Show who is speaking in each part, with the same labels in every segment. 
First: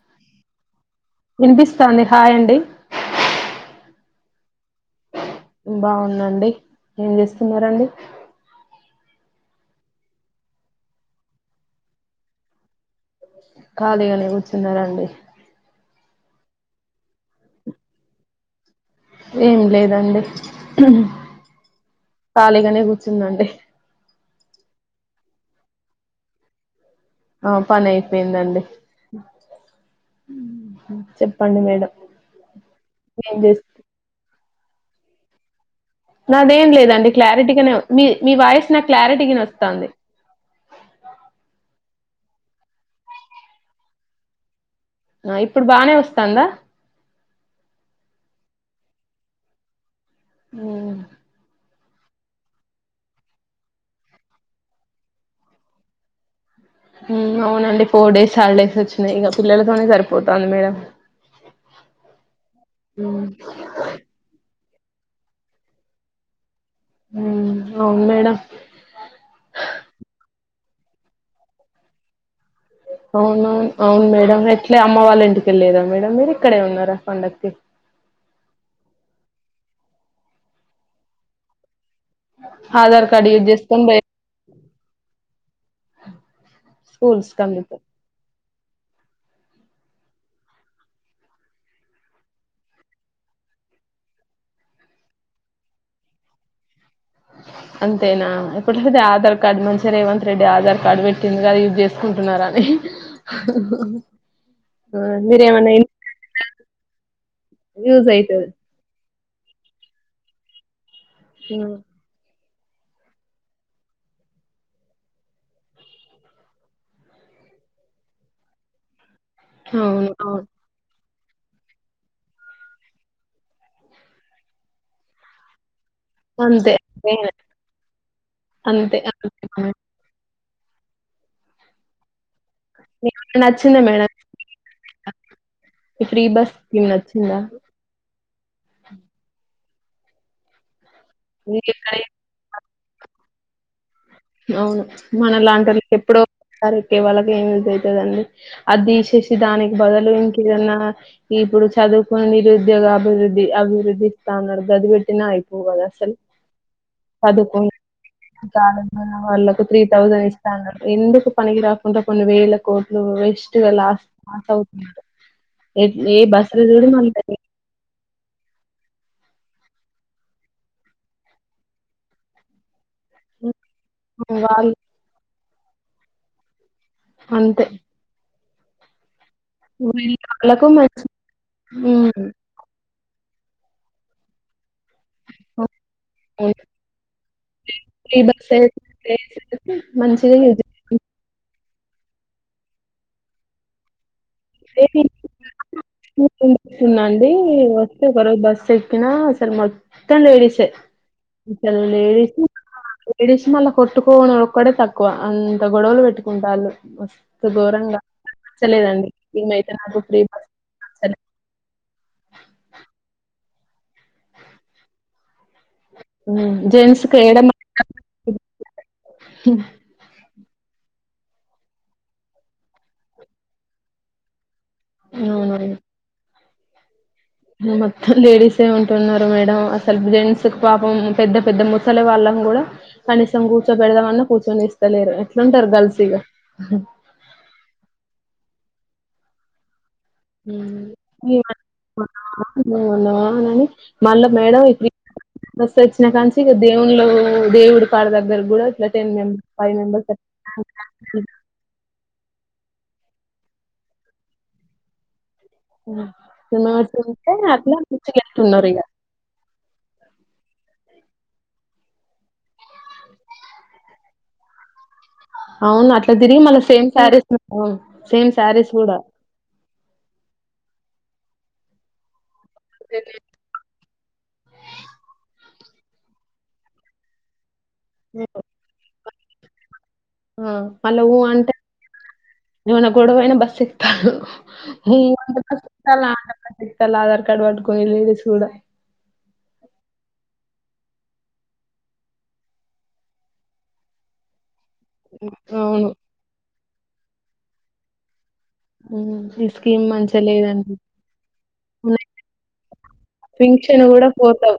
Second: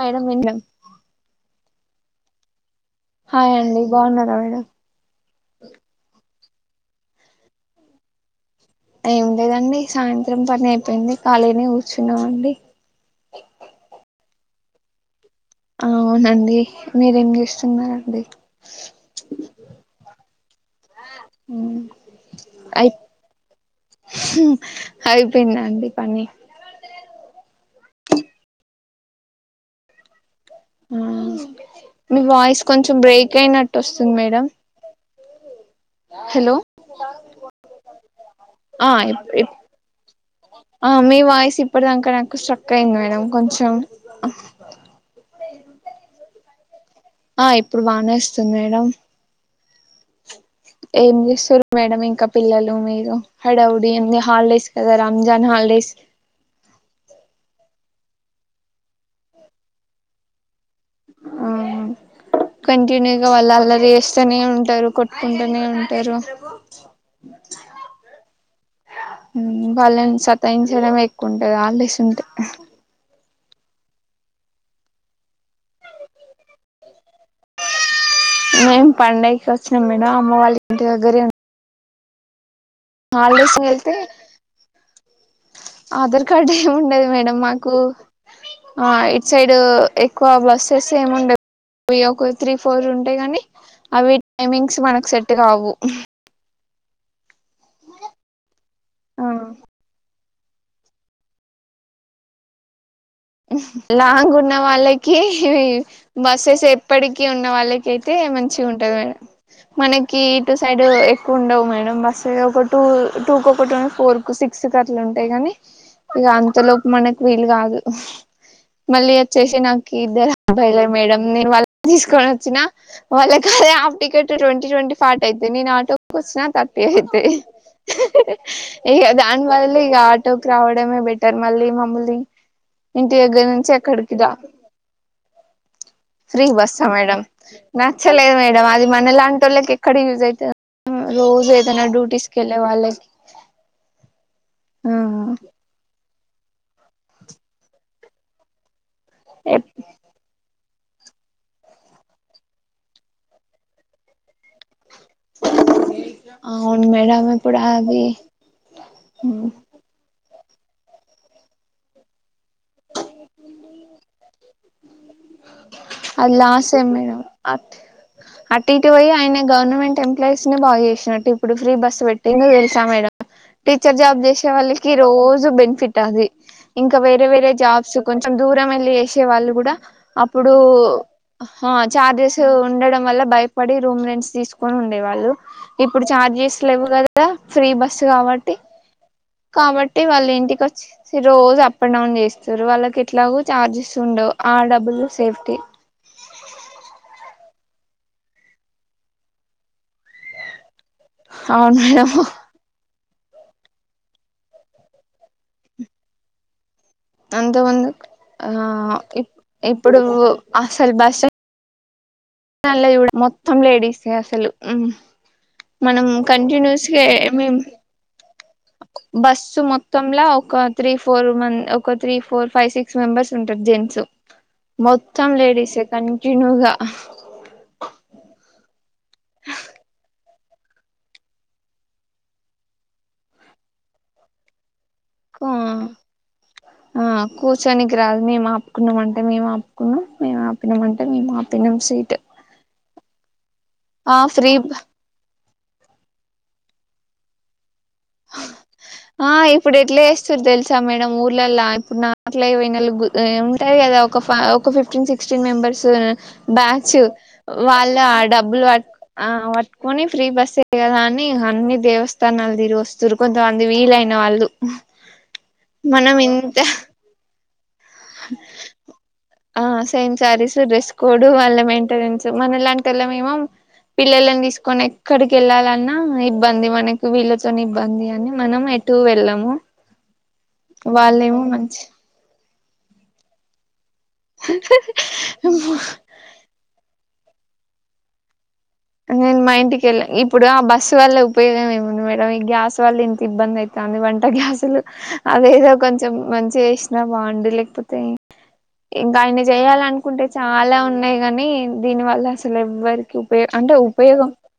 Speaker 1: అయినా [inaudible]
Speaker 2: వీనిపిస్తాంది హాయ్ అండి
Speaker 1: హాయ్ అండి బాగున్నారా మేడం
Speaker 2: బాగున్నాండి ఏం చేస్తునారండి
Speaker 1: ఏం లేదండి సాయంత్రం పని అయిపోయింది ఖాళీనే కూర్చున్నామండి
Speaker 2: ఖాళీగానే కూర్చున్నారండి
Speaker 1: అవునండి మీరేం చేస్తున్నారండి
Speaker 2: ఏం లేదండి ఖాళీగానే
Speaker 1: అయి
Speaker 2: కూర్చునండి
Speaker 1: అయిపోయింద అండి పని
Speaker 2: ఆ పని అయిపోయిందండి
Speaker 1: ఆ
Speaker 2: చెప్పండి మేడం
Speaker 1: మీ వాయిస్ కొంచెం బ్రేక్
Speaker 2: ఏం చేస్త
Speaker 1: అయినట్టు వస్తుంది మేడం హలో
Speaker 2: నాదేం లేదండి క్లారిటీకగానే మీ మీ వాయిస్ నాకు
Speaker 1: ఆ
Speaker 2: క్లారిటీగా వినోస్తాంది
Speaker 1: ఆ మీ వాయిస్ ఇప్పటిదాకా నాకు స్ట్రక్ అయింది మేడం కొంచెం
Speaker 2: ఆ ఇప్పుడు బానే వస్తాందా
Speaker 1: ఆ ఇప్పుడు బానే వస్తుంది మేడం
Speaker 2: ఉమ్,
Speaker 1: ఏం చేస్తారే మేడం ఇ ఇంకా పిల్లలు మీరు హడావుడి ఆ హాలిడేస్ కదా రంజాన్ హాలిడేస్
Speaker 2: హు అవునండి ఫోర్ డేస్ హాలిడేస్ వచ్చినాయి ఇగా పిల్లలతోనే సరిపోతాంది మేడం
Speaker 1: ఆ
Speaker 2: ఉమ్,
Speaker 1: కంటిన్యూగా వాళ్లు అల్లరి చేస్తనే ఉంట ఉంటారు కొట్టుకుంటూనే ఉంటారు
Speaker 2: ఉమ్, అవును మేడం
Speaker 1: హు వాళ్ళని సాత సహించడం మే ఎక్కువ ఉంటది హాలిడేస్ ఉంటే
Speaker 2: అవునవును అవును మేడం ఎట్లఅమ్మ వాళ్ళ ఇంటికి వెళ్లి రా మేడం మీరు ఇక్కడే ఉన్నారా పండగకి
Speaker 1: మేము పండగకి వచ్చినాం మేడం అమ్మ వాళ్ళ ఇంటి దగ్గరే ఊ
Speaker 2: ఆధార్ కార్డు యూజ్
Speaker 1: హాలిడేస్
Speaker 2: చేసుకొని
Speaker 1: వెళ్తే
Speaker 2: పోయి
Speaker 1: ఆధార్ కార్డు ఏముండదు
Speaker 2: స్కూల్స్
Speaker 1: మేడం మాకు
Speaker 2: కంప్యూటర్
Speaker 1: ఆ ఇటు సైడ్ ఎక్కువ బస్సెస్ ఏం ఉండవు ఒక త్రీ ఫోర్ ఉంటాయి. కానీ అవి టైమింగ్స్ మనకు సెట్ కావు
Speaker 2: అంతేనా ఇప్పడు ఐతే ఆధార్ కార్డ్ మంచిగా రేవంత్ రెడ్డి ఆధార్ కార్డు పెట్టిండు కదా యూజ్ చేసుకుంటున్నారని
Speaker 1: లాంగ్ ఉన్న వాళ్ళకి
Speaker 2: మీరేమన్నా ఇన్-
Speaker 1: బస్సెస్ ఎప్పటికి ఉన్న వాళ్ళకి
Speaker 2: యూజ్
Speaker 1: అయితే
Speaker 2: అయితది
Speaker 1: మంచి ఉంటది మేడం మనకి ఇటు సైడ్ ఎక ఉండవు మేడం బస్సు ఒకటి టూ టూ ఒకటి ఫోర్ కు సిక్స్ క అట్ల ఉంటాయి. కాగానీ ఇక అంతలోపు మనకి వీలు కాదు. మళ్ళీ వచ్చేసి నాకు
Speaker 2: అవును
Speaker 1: ఇద్దరు
Speaker 2: అవును
Speaker 1: అబ్బాయిలే మేడం నేను వాళ్ళ తీసుకొని వచ్చినా వాళ్ళకి అదే half ticket twenty twenty forty అయితది నేను ఆటో కొచ్చిన
Speaker 2: అంతే
Speaker 1: థర్టీ అయితే
Speaker 2: అంతే
Speaker 1: ఇగ
Speaker 2: అంతే
Speaker 1: దాని
Speaker 2: అంతే.
Speaker 1: బదులు ఇగ ఆటోకి రావడమే బెటర్ మళ్ళీ మమ్మల్ని ఇంటి
Speaker 2: మీకు
Speaker 1: దగ్గర నుంచి
Speaker 2: నచ్చిందా మేడం
Speaker 1: ఎక్కడికిద
Speaker 2: ఈ
Speaker 1: ఫ్రీ బస్
Speaker 2: స్కీమ్
Speaker 1: ఆ మేడం
Speaker 2: నచ్చిందా
Speaker 1: నాచ్ లేదు మేడం అది మన లాంటి ఓళ్ళకి ఎక్కడ యూస్ అయితది రోజు
Speaker 2: మీకు
Speaker 1: ఏదైనా
Speaker 2: ఎక్కడ
Speaker 1: డ్యూటీస్కి వెళ్ళలే [inaudible]
Speaker 2: అవును మనలాంటోళ్లకు ఎప్పుడో కరెక్ట్ ఎ కదండీ ఏం యూస్ అయితది అండి ఆది తీసి వచ్చేసి దానికి
Speaker 1: ఆ
Speaker 2: బదులు ఇంకేదన్నా ఇప్పుడు చదువుకుని నిరుద్యోగ అభివృద్ధి అభివృద్ధి ఇస్తా అన్నాడు. గాది నా అయిపో కదా అసలు
Speaker 1: అవును మేడం ఇప్పుడు
Speaker 2: చదువుకునా
Speaker 1: అది
Speaker 2: జా వాళ్లకు త్రీ తౌస ఇస్తాన్నారు ఎందుకు పనికి రాకుండా కొన్ని వేలా కోట్లు వెస్ట్ గా లాస్ ఉ ఏ
Speaker 1: అది
Speaker 2: బస్ ల
Speaker 1: లాసే
Speaker 2: చూడు
Speaker 1: మేడం అటు ఇటు పోయి ఆయన గవర్నమెంట్ ఎంప్లాయీస్ ని బాగా చేసినట్టు ఇప్పుడు ఫ్రీ బస్సు పెట్టి తెలుసా మేడమ్ టీచర్ జాబ్ చేసే
Speaker 2: వాళ్ళు
Speaker 1: వాళ్ళకి రోజు బెనిఫిట్ అది ఇంకా వేరే వేరే
Speaker 2: అంతే
Speaker 1: జాబ్స్ కొంచెం దూరం మెల్ల ఎస్ వచ్చే వాళ్ళు కూడా అప్పుడు
Speaker 2: వీళ్ళకు మంచి
Speaker 1: హా చార్జెస్ ఉ ఉండడం వల్ల భయపడి రూమ్ రెంట్స్ తీసుకు నే ఉండే వాళ్ళు ఇప్పుడు
Speaker 2: హ్మ్.
Speaker 1: చార్జెస్ లేవు కదా ఫ్రీ బస్సు
Speaker 2: ఫ్రీ
Speaker 1: కాబట్టి
Speaker 2: బస్సెస్
Speaker 1: కాబట్టి వాళ్ళ
Speaker 2: మంచిగా యూజ్
Speaker 1: ఇంటికి వచ్చిసి రో జు అప్ అండ్ డౌన్ చేస్తారు వాళ్ళకి ఎట్లాగో చార్జెస్ ఉండవు ఆ డబ్బులు సేఫ్టీ
Speaker 2: స్తున్నాండి తర్వాత బస్ ఎక్కినా అసల మొ అంతా లేడీస్ ఏ ఇంకా
Speaker 1: అవును మేడం
Speaker 2: లేడీసూ లేడిస్మళ్ళ కొట్టుకోవడం ఒక్కటె తక్కువ అంత గొడవలు పెట్టుకుంటారు
Speaker 1: అంత మంది ఆ
Speaker 2: ఈమెయితే
Speaker 1: ఇప్పుడు
Speaker 2: నాకు ఫ్రీ బస్
Speaker 1: అసలు భస్ ఎల్ఐగూడా మొత్తం లేడీస్ అసలు మనం
Speaker 2: నచ్చలేదు
Speaker 1: కంటిన్యూస్
Speaker 2: జెంట్స్ కి ఏడ
Speaker 1: బస్సు మొత్తంలా ఒక త్రీ ఫోర్ మ ఒక three four five six members ఉంటారు జెంట్స్ మొత్తం
Speaker 2: అవునవును
Speaker 1: లేడీసే కనీ తినువా
Speaker 2: మొత్తం లేడీసే ఉంటున్నారు మేడం అసలు జెంట్స్ పాపం పెద్ద పెద్ద ముసలి వాళ్ళం కూడా కనీసం కూర్చో పెెడదామన్నా కూర్చొనిస్త
Speaker 1: ఆ కూర్చొనికి రాదు మేము అప్ కున్నాంంటే మేము ఆపుకున్నాం మేము ఆపినామంటే మేము ఆపినాం సీట్
Speaker 2: మ ఉన్నావా అని
Speaker 1: ఆ
Speaker 2: మళ్ళీ
Speaker 1: ఫ్రీ
Speaker 2: మేడం ఇ బస్ ఎక్కినా కనుచి ఇగ దేవులు దేవుడు
Speaker 1: ఆ ఇప్పుడు ఎట్లే
Speaker 2: మెంబర్స్
Speaker 1: చేస్తుారు తెలుసా మేడం ఊర్లల్లా ఇప్పుడు నా లెవ్ ఇన్ అవైలబుల్ ఉంటాయి కదా ఒక ఒక fifteen six sixteen members batch
Speaker 2: ఉంటే అట్లా
Speaker 1: వాళ్ళ డబ్బులు
Speaker 2: ముచ్చగెట్టున్నారు ఇగ
Speaker 1: పట్టుకొని ఫ్రీ బస్సే కదా అని హన్ని దేవస్థానం తిరిగి వస్తు దురుకంతమంది వీలైన వాళ్ళు
Speaker 2: అవును అట్లా
Speaker 1: మనం
Speaker 2: తిరిగి మల్ల
Speaker 1: ఇంత
Speaker 2: సేమ్ సారీస్ అ సేమ్ సారీస్ కూడా
Speaker 1: ఆ సేమ్ సారీసు డ్రస్ కోడ్ వాళ్ళ మెయింటెనెన్స్ మన లాంటిలా మేమం పిల్లని తీసుకొని ఎక్కడికి వెళ్ళాలి ఇబ్బంది మనకి వీళ ఇబ్బంది అని మనం ఎటు వెళ్ళ అమ వాళ్ళేమో మంచి
Speaker 2: నేను ఆ గొడవైన బస్సి నువు ఆధార్ కార్డ్ సిక్తల ఆధార్ కార్డ్ వడ్ కోయలేది చూడ
Speaker 1: నేను మా ఇంటికిెళ్ళా ఇప్పుడు ఆ బస్సు వల్ల ఉపయోగం ఏముంది మేడం ఈ గ్యాస్ వల్ల ఇంత ఇబ్బంది అవుతుంది వంట గ్యాస్ లు
Speaker 2: హ్మ్.
Speaker 1: అదేదో
Speaker 2: అవును.
Speaker 1: కొంచెం మంచి ఇచ్చిన బాగుండు లేకపోతే ఇంకా
Speaker 2: హ్మ్.
Speaker 1: ఆయన
Speaker 2: ఈ
Speaker 1: చేయాల
Speaker 2: స్కీమ్ మంచిగా
Speaker 1: అనుకుంటే
Speaker 2: లేదండి.
Speaker 1: చాలా ఉన్నాయి కాని దీని వల్ల అసలు ఎవ్వరికి ఉపయో
Speaker 2: పింఛన్ కూడా ఫోర్ ఫైవ్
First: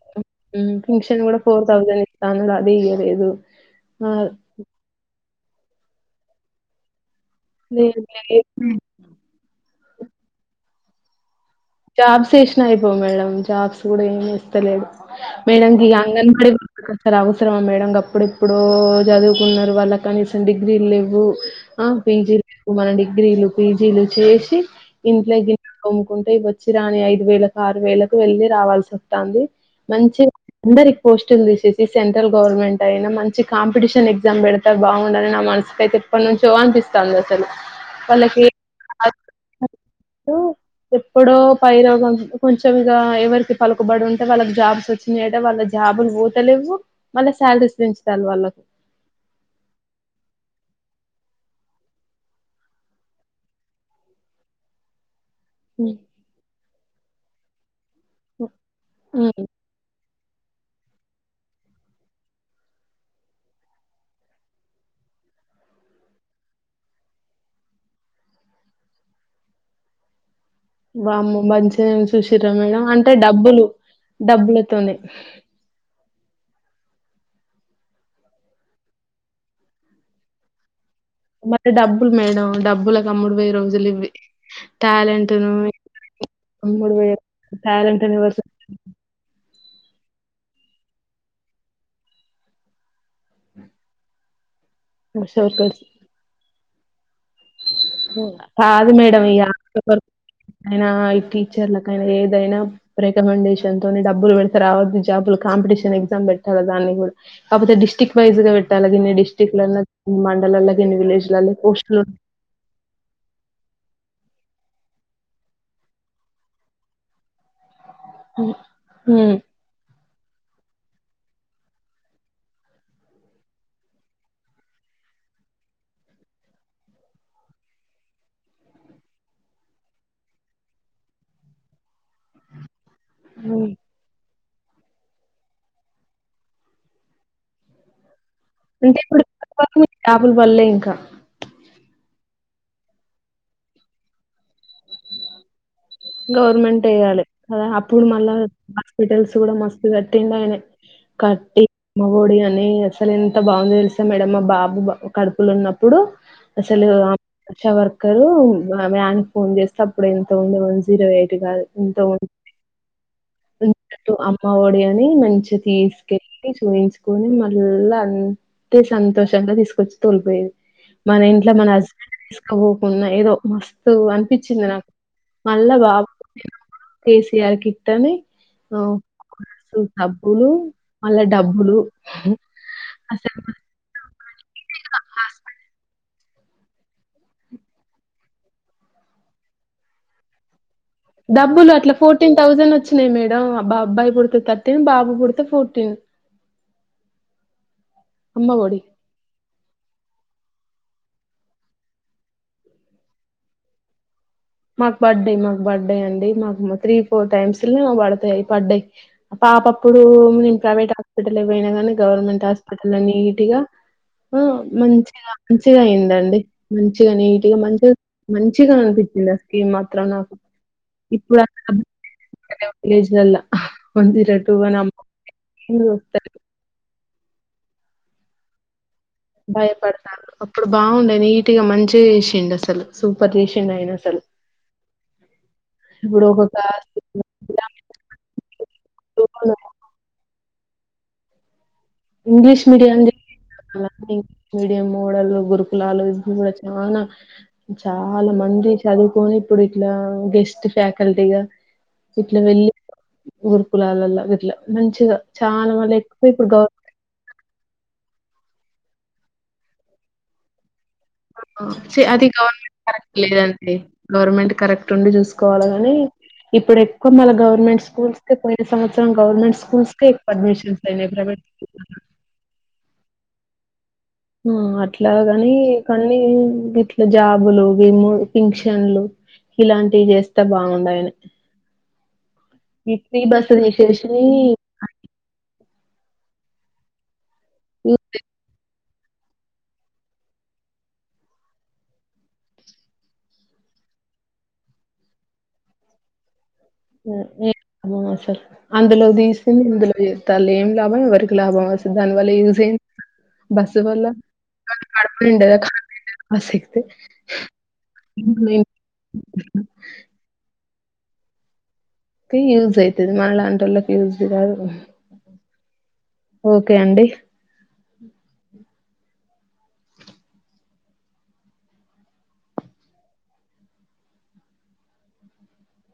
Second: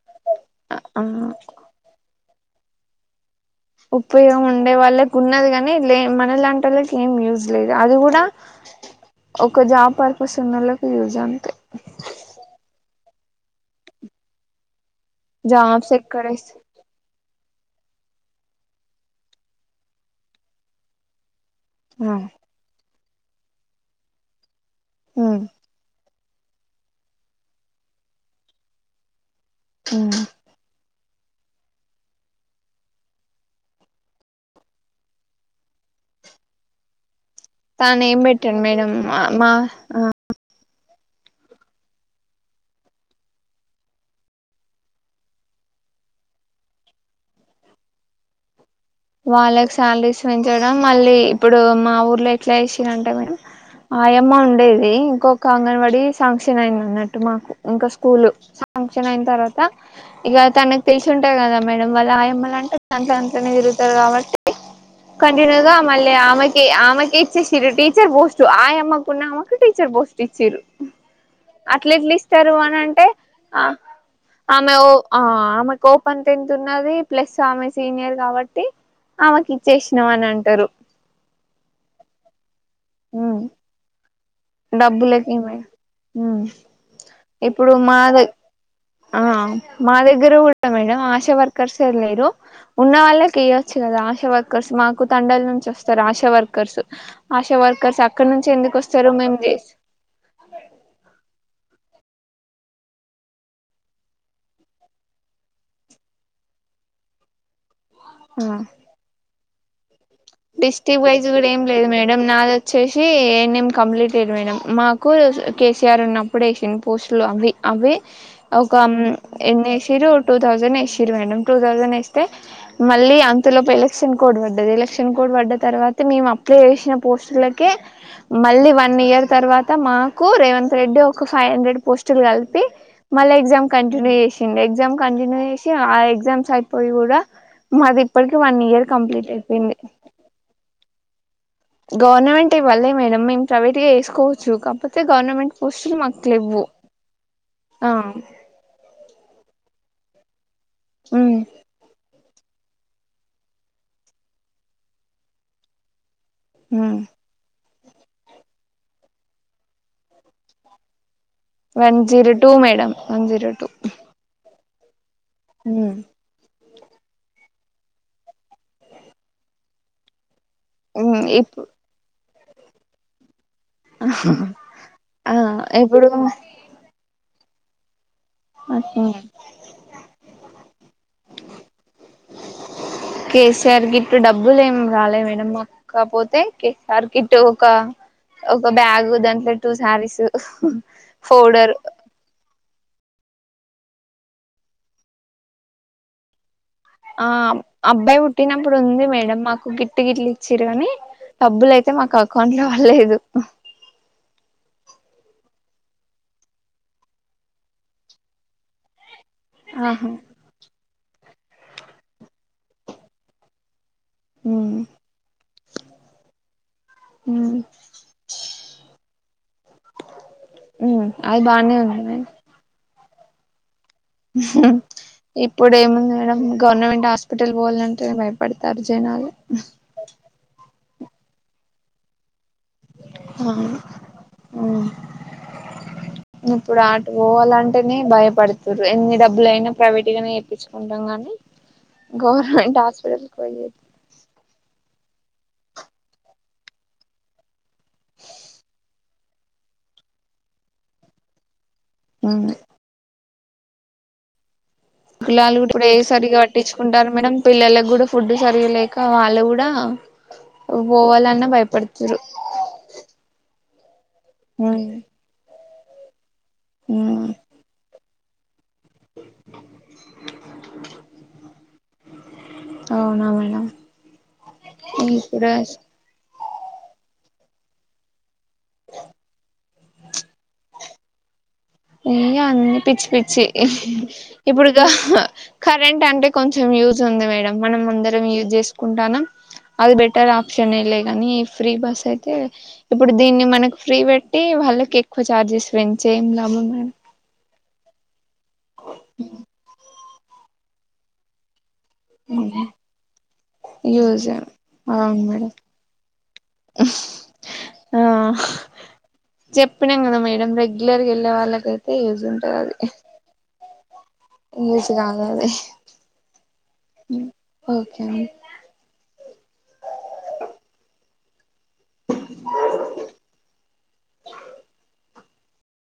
Speaker 2: పింఛను కూడా ఫోర్ థౌసండ్ తానులో అదే ఇయ్యలేదు ఆ!
Speaker 1: ఉపయోగం ఉండే వాలే ఉన్నది గానీ లే మన లాంటి వాళ్ళకి ఏం యూ జ్ లేద్ అది
Speaker 2: లేదు
Speaker 1: కూడా
Speaker 2: లేదు.
Speaker 1: ఒక జాబ్ పర్పస్ ఉన్నోళ్ ఈ రోజ్ అంతే
Speaker 2: జాబ్స్ చేసినా అయిపోవు మేడం జాబ్స్ కూడా ఏమి ఇస్తలేడు మేడం కి
Speaker 1: జాబ్స్ ఎక్కడేస్
Speaker 2: అంగన్వారే గుర్తకొస్తారు అవ్ అవసరమా మేడం గప్పుడెప్పుడో చదువుకున్నారు వాళ్ళ కనీసం డిగ్రీలు లేవు. ఆ పీజీ ల్ కు మనండి డిగ్రీలు పిజీలు చేసి ఇంట్లో
Speaker 1: ఉమ్
Speaker 2: గిన కొం కొంటె ఇవత్ చిరాని ఐదు వేలకు, ఆరు వేలకు, వెళ్ళి రావాల్సి వస్తాంది.
Speaker 1: ఉమ్
Speaker 2: మంచి గా అందరి పోస్టులు తీసేసి సెంట్రల్ గవర్నమెంట్ అయినా, మంచి కాంపిటీషన్ ఎగ్జామ్ పెడతా బాగుండు అని, నా మనసు కయితే ఎప్పటి నుంచో అనిపిసస్తాది.
Speaker 1: తాన్ ఏం పెట్టడ్ మేడం మా ఆ
Speaker 2: ఓ ఎప్పుడో పైరోగం కొంచెం ఇగ ఎవరికి పలుకుబడి ఉంటే, వాళ్ళకి జాబ్స్ వచ్చినాయంటే వాళ్ళ జాబులు పోతలేవు, మళ్ళీ శాలరీస్ పెంచుతాల్ వాళ్ళకు.
Speaker 1: వాళ్ళకి శాలరీస్ పెంచడం, మళ్ళీ ఇప్పుడు మా ఊర్లో ఎట్లా ఏసిరూ అంటే మేడం ఆయమ్మ ఉండేది ఇంకొ. క అంగన్వాడి శాంక్షన్ అయిన్ న న్నట్ ట్ మాకు ఇంకా స్ స్కూల్ శాంక్షన్ అయిన
Speaker 2: మ్మ్
Speaker 1: తర్వాత ఇగ తనకు తెలిసి ఉంటది కదా, మేడం వాళ్ళ ఆయమ్మల అంటే దాంట్ల, దాంట్ల నే తిరుగ్. తది కాబట్టి కంటిన్యూగా మళ్ళీ ఆమెకి ఆమెకి ఇచ్చేసిరు, టీచర్ పోస్ట్ ఆయామ్మకు ఉన్న ఆమెకు టీచర్ పోస్ట్ ఇచ్చిరు.
Speaker 2: వామ్మో మంచి
Speaker 1: అట్ల
Speaker 2: నే
Speaker 1: ఎట్లా
Speaker 2: చూసిర
Speaker 1: ఇస్తారు అని
Speaker 2: మేడం, అంటే
Speaker 1: ఆ
Speaker 2: డబ్బులు డబ్బులతోనే.
Speaker 1: పన్ టెన్త్ ఉన్నది ప్లేస్, ఆమె సీనియర్ కాబట్టి ఆమెకి. చేసినామ్ అని అంటరూ
Speaker 2: మరి డబ్బులు మేడం డబ్ డబ్బులకి అమ్ముడు పోయే రోజులు ఇవ్వి
Speaker 1: డబ్బులకి ఏమయిన
Speaker 2: అమ్ముడు పోయే
Speaker 1: ఇప్పుడు
Speaker 2: టాలెంట్ ని
Speaker 1: మాదే ఆ మా దగ్గర కూడా మేడం ఆశా వర్కర్స్ ఏ లేరు, ఉన్న వాళ్ళకి ఇయ్యోచ్చు కదా ఆశా వర్. వర్కర్స్ మాకు తండల్
Speaker 2: ఎవరు
Speaker 1: నుంచి వస్తారు ఆశా వర్కర్స్. ఆశా వర్కర్స్ అక్కడ నుంచి ఎందుకు
Speaker 2: కాదు
Speaker 1: వస్తారు
Speaker 2: మేడం
Speaker 1: మేము
Speaker 2: ఇగ ఆశా
Speaker 1: చేసి
Speaker 2: వర్కర్స్ అయినా ఐటీ చర్లకు అయినా ఏదైనా రికమెండేషన్ తోనే, డబ్బులు పెడతె రావొద్దు జాబులు కాంపిటిషన్ ఎగ్జామ్ పెట్టాలా దాన్ని కూడా కాకపోతే డిష్. డిస్ట్రిక్ట్ వైస్ గా
Speaker 1: ఆ
Speaker 2: పెట్టాలె దీన్ని డిష్ టిఫ్ లన్ ద్ మండలల్ల దీన్ని
Speaker 1: డిస్టిక్ వైజ్
Speaker 2: విలేజ్
Speaker 1: కూడా
Speaker 2: లలా
Speaker 1: ఏం లేదు
Speaker 2: కోస్టులున్
Speaker 1: మేడం నాది వచ్చేసి ఎన్ఎం కంప్లీట్ అయ్యది మేడం మాకు కేసీఆర్ ఉన్నప్పుడు వేసిన పోస్టులు అవి అవే ఒక
Speaker 2: ఉమ్
Speaker 1: ఎన్ని వేసిరు టూ తౌసండే వేసిరు మేడం టూ థౌసండ్ వేస్తే మళ్ళీ అంతలోపు ఎలక్షన్ కోడ్ పడ్డది ఎన్ క్షన్ కోడ్ పడ్డ తర్వాత మేము అప్లై చేసిన పోస్టులక మళ్ళీ వన్ ఇయర్ తర్వాత మాకు రేవంత్ రెడ్డి ఒక ఫైవ్ హండ్రెడ్ పోస్ట్లు కలిపి మల్ల ఎగ్జామ్
Speaker 2: ఉమ్.
Speaker 1: కంటిన్యూ చే ఎగ్జామ్ కంటిన్యూ చేసి ఆ ఎగ్జామ్స్ అయిపోయి కూడా మది ఇప్పటికకి వన్ ఇయర్ కంప్లీట్ అయిపోయింది
Speaker 2: జాబులు పడలే ఇంకా
Speaker 1: గవర్నమెంట్ ఇవ్వలే మేడం మేము ప్రైవేట్ గా వేసుకోవచ్చు కాకపోతే గవర్నమెంట్ పోస్టులు మాకు లేవ్వు
Speaker 2: గవర్నమెంట్ వేయ్యాలే
Speaker 1: ఆ
Speaker 2: అప్పుడు మళ్ళా హాస్పిటల్స్ కూడా మస్తు ఇదటింద అనే
Speaker 1: ఉమ్
Speaker 2: కటి మోడి అ కాని అసలు ఎంత బాగుందో తెలుసా మేడం మా బాబు కడుపులు ఉన్నప్పుడు అసలు
Speaker 1: ఉమ్
Speaker 2: వ రు మ్యానికి ఫోన్ చేస్తే అప్పుడు ఎంత ఉండ మంచి zero white
Speaker 1: one zero two madam one zero two
Speaker 2: Amma Odi మంచి
Speaker 1: ఉమ్
Speaker 2: తీసుకెళ్ చూయించుకొని మళ్ళా అంతే సంతోషంగా తీసుకొచ్చి తోలుకు పోయేది మన
Speaker 1: ఉమ్
Speaker 2: ఇంట్లో
Speaker 1: ఇప్పు
Speaker 2: మన అస్బండ్ బోకున్నా ఏదో మస్తు అనిపించింది నాకు
Speaker 1: ఆ
Speaker 2: వల్ల కాదు
Speaker 1: ఇప్పుడు
Speaker 2: కేసి యా కిట్టని ఔ సబ్బులు మళ్ళా డబ్బులు అసలు
Speaker 1: కేసీఆర్ గిట్టు డబ్బులు ఏం రాలే మేడం మాక్ క్కపోతే కేసర్కిట్టు ఒక ఒక బ్యాగు దాంట్లో టూ శారీస్
Speaker 2: డబ్బులు
Speaker 1: ఫోల్డర్
Speaker 2: అట్లా ఫోర్టీన్ థౌజండ్ వచ్చి లే మేడం అ అబ్బాయి పుడితే తర్టీన్ బాబు పుడితే ఫోర్టీన్
Speaker 1: ఆ అబ్బాయి పుట్టినప్పుడు
Speaker 2: ఒడి.
Speaker 1: ఉంది మేడం మాకు గిట్టు గిట్లి ఇచ్చరు గాని డబ్బులుయితే మాకు అకౌంట్ లో పడలేదు
Speaker 2: మాకు పడ్డయ్ మాకు పడ్డయ్ అండి మాకు త్రీ ఫోర్ టైమ్స్ లో పడతాయి అవి పడ్డయ్ పాపప్పుడు
Speaker 1: ఆహా
Speaker 2: మ్మ్ నేను ప్రవేట్ హా పోయినా కానీ గవర్నమెంట్ హాస్పిటల్ లో నీట్ గా ఆ
Speaker 1: ఉమ్
Speaker 2: మంచిగా మంచిగా అయిందండి మంచిగా
Speaker 1: ఉమ్
Speaker 2: నీట్గా మంచిగా మంచిగా అనిపి ఇలా ఈ మాత్రం నాకు
Speaker 1: ఉమ్ అది
Speaker 2: ఇప్పుడు
Speaker 1: బానే
Speaker 2: [unintelligible]
Speaker 1: ఉంది
Speaker 2: జల్లా
Speaker 1: ఇప్పుడు ఏముంది
Speaker 2: చూస్తారు.
Speaker 1: మేడం గవర్నమెంట్ హాస్ప హాస్పిటల్ పోవాలంటే భయపడతారు జనాలు
Speaker 2: భయపడతారు అప్పుడు బావుండే నీట్ గా మంచిగా చేసిండు అసలు
Speaker 1: అ అ
Speaker 2: ఇప్పుడు ఒక
Speaker 1: ఇప్పుడు
Speaker 2: క్లాస్
Speaker 1: ఆటు పోవాలంటేనే భయపడుతురు ఎన్ని డబ్బులు అయినా ప్రవేట్గానే చూప్పించుకుంటాం కానీ
Speaker 2: ఇంగ్లీష్ మీడియం అని చె [unintelligible] మీడియం మోడల్లు గురుకులాలు ఇప్పుడు కూడా చానా చాలా మంది చదువు కోనీ ఇప్పుడు ఇట్లా గెస్ట్ ఫ్యాకల్టీగా ఇట్ల వెళ్ళి గరుకులాలల్లో గిట్లా మంచిగా చాలా వాళ్ళ ఎక్కువ ఇప్పుడు గౌర్
Speaker 1: కుంటారు మేడం పిల్లలకి కూడా ఫుడ్ సరిగాలేక వాళ్ళు కూడా పోవాలన్నా భయపడుతురు
Speaker 2: అది గవర్నమెంట్ కరెక్ట్ లేదం తే గవర్నమెంట్
Speaker 1: ఉమ్
Speaker 2: కరెక్ట్ ఉండి చూసుకోవాలగా అని ఇప్పుడు ఎక్కువ
Speaker 1: ఉమ్
Speaker 2: మళ గవర్నమెంట్ స్కూల్స్ ఎక్కువై ప్రతి సంవత్సరం గవర్నమెంట్ స్కూల్స్కి పర్మిషన్స్ ప్రైవట్ స్కూల్
Speaker 1: అవునా మేడం
Speaker 2: హ్మ్ అట్లాగాని
Speaker 1: ఇప్పుడు
Speaker 2: కొన్ని ఇట్లా జాబులు గము ఫింక్షన్లు ఇలాంటివి చేస్తే బావుండాయన
Speaker 1: హ్మ్ అన్ని పిచ్చి పిచ్చి
Speaker 2: తీసేసినయి
Speaker 1: ఇప్పుడుగా కరెంట్ అంటే కొంచెం యూస్ ఉంది మేడం మనం అందరం యూజ్ చేస్ కుంటానాం అది బెటర్ ఆప్షనే లే గాని ఈ ఫ్రీ బస్ అయితే ఇప్పుడు దీన్ని మనకి ఫ్రీ పెట్టి వాళ్ళకి ఎక్కువ ఛార్జెస్ పెంచి ఏం లాభం మేడం
Speaker 2: ఏ అమ సార్ [unintelligible] అందులో తీసిని ఇందులో తల్లి ఏం లాభం ఎవరికి లాభం వస్తుంది దాని వల్ల యూజ బస్సు
Speaker 1: యూజ్ అవును మేడం
Speaker 2: వల్లడండేద ఆసక్తే
Speaker 1: ఆ ఇర గళ్ళ వాళ్ళ
Speaker 2: ూజ అవుది మళ్ళ అంట్ర ఇజారు
Speaker 1: యూజ్ కాదు అది
Speaker 2: ఓకే అండి
Speaker 1: ఓకే అండి